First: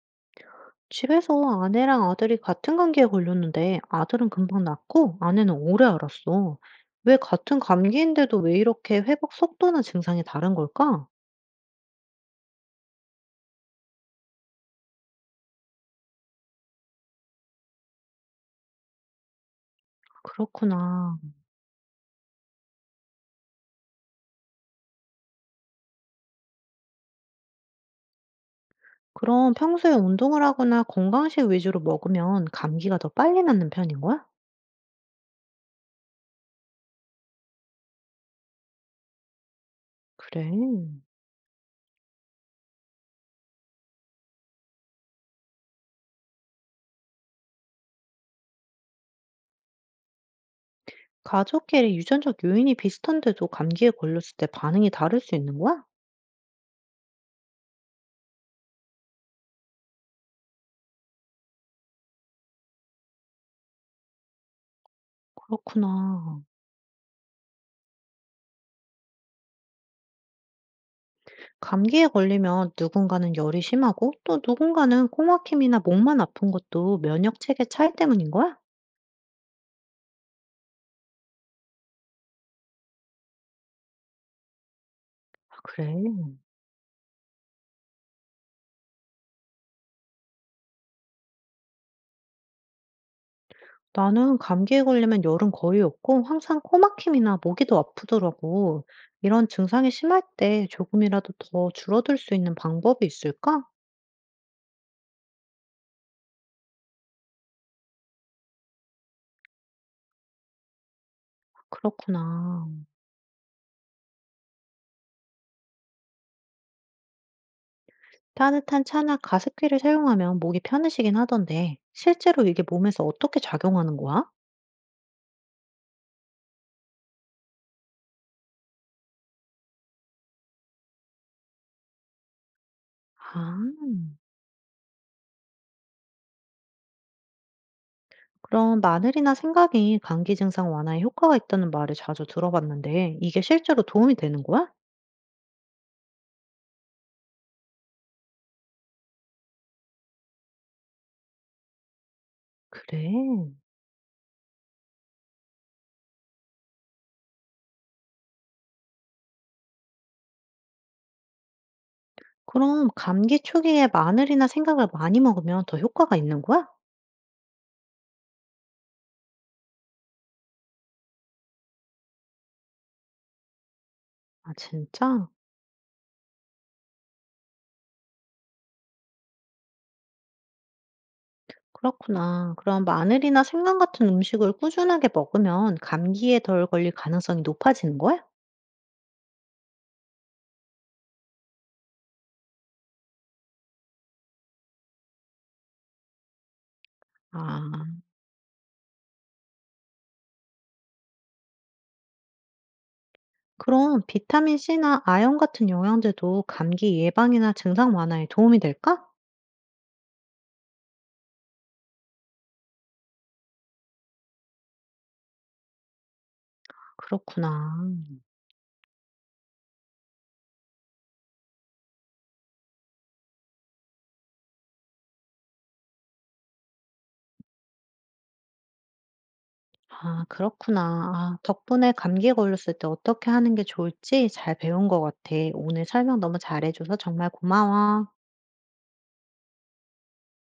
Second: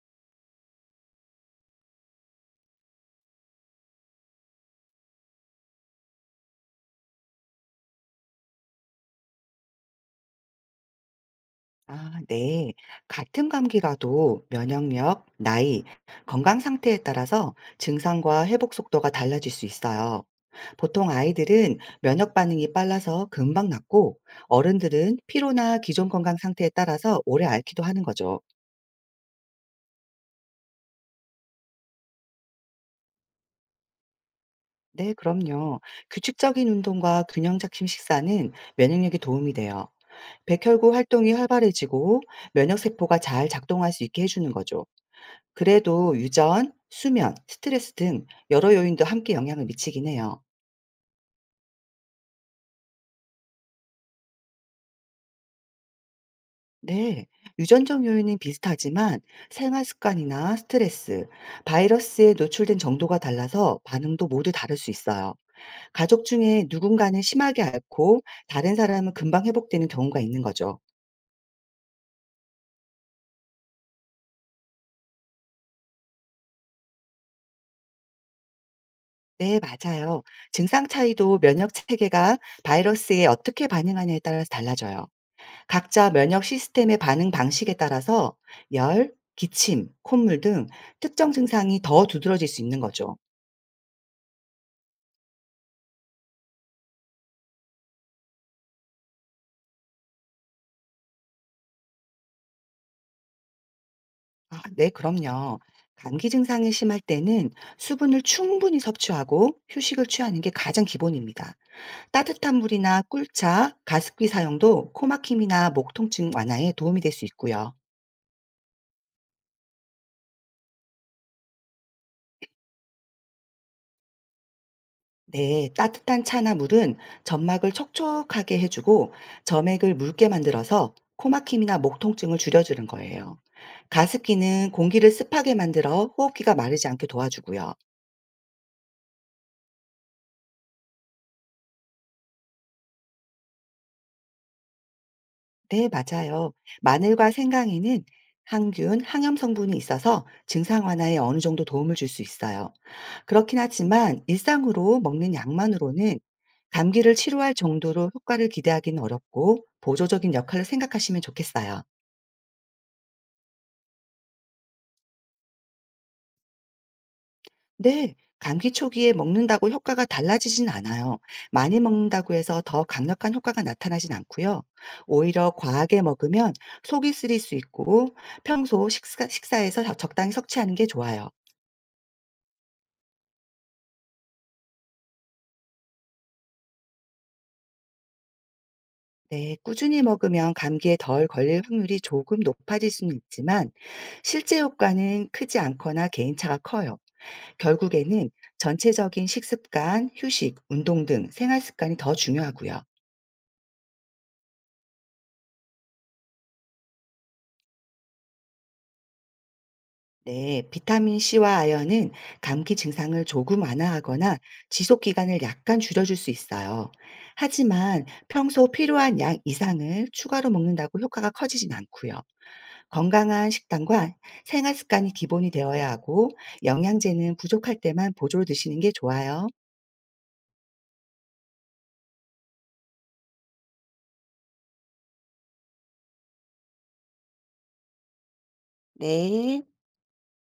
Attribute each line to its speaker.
Speaker 1: 집에서 아내랑 아들이 같은 감기에 걸렸는데 아들은 금방 낫고 아내는 오래 앓았어. 왜 같은 감기인데도 왜 이렇게 회복 속도나 증상이 다른 걸까?
Speaker 2: 아, 네. 같은 감기라도 면역력, 나이, 건강 상태에 따라서 증상과 회복 속도가 달라질 수 있어요. 보통
Speaker 1: 그렇구나.
Speaker 2: 아이들은 면역 반응이 빨라서 금방 낫고, 어른들은 피로나 기존 건강 상태에 따라서 오래 앓기도 하는 거죠.
Speaker 1: 그럼 평소에 운동을 하거나 건강식 위주로 먹으면 감기가 더 빨리 낫는 편인 거야?
Speaker 2: 네, 그럼요. 규칙적인 운동과 균형 잡힌 식사는 면역력에 도움이 돼요.
Speaker 1: 그래.
Speaker 2: 백혈구 활동이 활발해지고 면역 세포가 잘 작동할 수 있게 해주는 거죠. 그래도 유전, 수면, 스트레스 등 여러 요인도 함께 영향을 미치긴 해요.
Speaker 1: 가족끼리 유전적 요인이 비슷한데도 감기에 걸렸을 때 반응이 다를 수 있는 거야?
Speaker 2: 네. 유전적 요인은 비슷하지만 생활 습관이나 스트레스, 바이러스에 노출된 정도가 달라서 반응도 모두 다를 수 있어요. 가족
Speaker 1: 그렇구나.
Speaker 2: 중에 누군가는 심하게 앓고 다른 사람은 금방 회복되는 경우가 있는 거죠.
Speaker 1: 감기에 걸리면 누군가는 열이 심하고 또 누군가는 코막힘이나 목만 아픈 것도 면역 체계 차이 때문인 거야?
Speaker 2: 네, 맞아요. 증상 차이도 면역 체계가 바이러스에 어떻게 반응하냐에 따라서 달라져요.
Speaker 1: 아, 그래.
Speaker 2: 각자 면역 시스템의 반응 방식에 따라서 열, 기침, 콧물 등 특정 증상이 더 두드러질 수 있는 거죠.
Speaker 1: 나는 감기에 걸리면 열은 거의 없고 항상 코막힘이나 목이 더 아프더라고. 이런 증상이 심할 때 조금이라도 더 줄어들 수 있는 방법이 있을까?
Speaker 2: 아, 네, 그럼요. 감기 증상이 심할 때는 수분을 충분히 섭취하고 휴식을 취하는 게 가장 기본입니다. 따뜻한
Speaker 1: 그렇구나.
Speaker 2: 물이나 꿀차, 가습기 사용도 코막힘이나 목 통증 완화에 도움이 될 수 있고요.
Speaker 1: 따뜻한 차나 가습기를 사용하면 목이 편해지긴 하던데 실제로 이게 몸에서 어떻게 작용하는 거야?
Speaker 2: 네, 따뜻한 차나 물은 점막을 촉촉하게 해주고 점액을 묽게 만들어서 코막힘이나 목 통증을 줄여주는 거예요.
Speaker 1: 아.
Speaker 2: 가습기는 공기를 습하게 만들어 호흡기가 마르지 않게 도와주고요.
Speaker 1: 그럼 마늘이나 생강이 감기 증상 완화에 효과가 있다는 말을 자주 들어봤는데, 이게 실제로 도움이 되는 거야?
Speaker 2: 네, 맞아요. 마늘과 생강에는 항균, 항염 성분이 있어서 증상 완화에 어느 정도 도움을 줄 수 있어요.
Speaker 1: 그래.
Speaker 2: 그렇긴 하지만 일상으로 먹는 약만으로는 감기를 치료할 정도로 효과를 기대하기는 어렵고 보조적인 역할을 생각하시면 좋겠어요.
Speaker 1: 그럼 감기 초기에 마늘이나 생강을 많이 먹으면 더 효과가 있는 거야?
Speaker 2: 네, 감기 초기에 먹는다고 효과가 달라지진 않아요. 많이 먹는다고 해서 더 강력한 효과가 나타나진
Speaker 1: 아,
Speaker 2: 않고요.
Speaker 1: 진짜?
Speaker 2: 오히려 과하게 먹으면 속이 쓰릴 수 있고 평소 식사에서 적당히 섭취하는 게 좋아요.
Speaker 1: 그렇구나. 그럼 마늘이나 생강 같은 음식을 꾸준하게 먹으면 감기에 덜 걸릴 가능성이 높아지는 거야?
Speaker 2: 네, 꾸준히 먹으면 감기에 덜 걸릴 확률이 조금 높아질 수는 있지만 실제 효과는 크지 않거나 개인차가 커요.
Speaker 1: 아,
Speaker 2: 결국에는 전체적인 식습관, 휴식, 운동 등 생활 습관이 더 중요하고요.
Speaker 1: 그럼 비타민C나 아연 같은 영양제도 감기 예방이나 증상 완화에 도움이 될까?
Speaker 2: 네, 비타민 C와 아연은 감기 증상을 조금 완화하거나 지속 기간을 약간 줄여줄 수 있어요.
Speaker 1: 그렇구나.
Speaker 2: 하지만 평소 필요한 양 이상을 추가로 먹는다고 효과가 커지진 않고요. 건강한 식단과 생활 습관이 기본이 되어야 하고 영양제는 부족할 때만 보조를 드시는 게 좋아요.
Speaker 1: 아 그렇구나. 아 덕분에 감기 걸렸을 때 어떻게 하는 게 좋을지 잘 배운 것 같아. 오늘 설명 너무 잘해 줘서 정말 고마워.
Speaker 2: 네.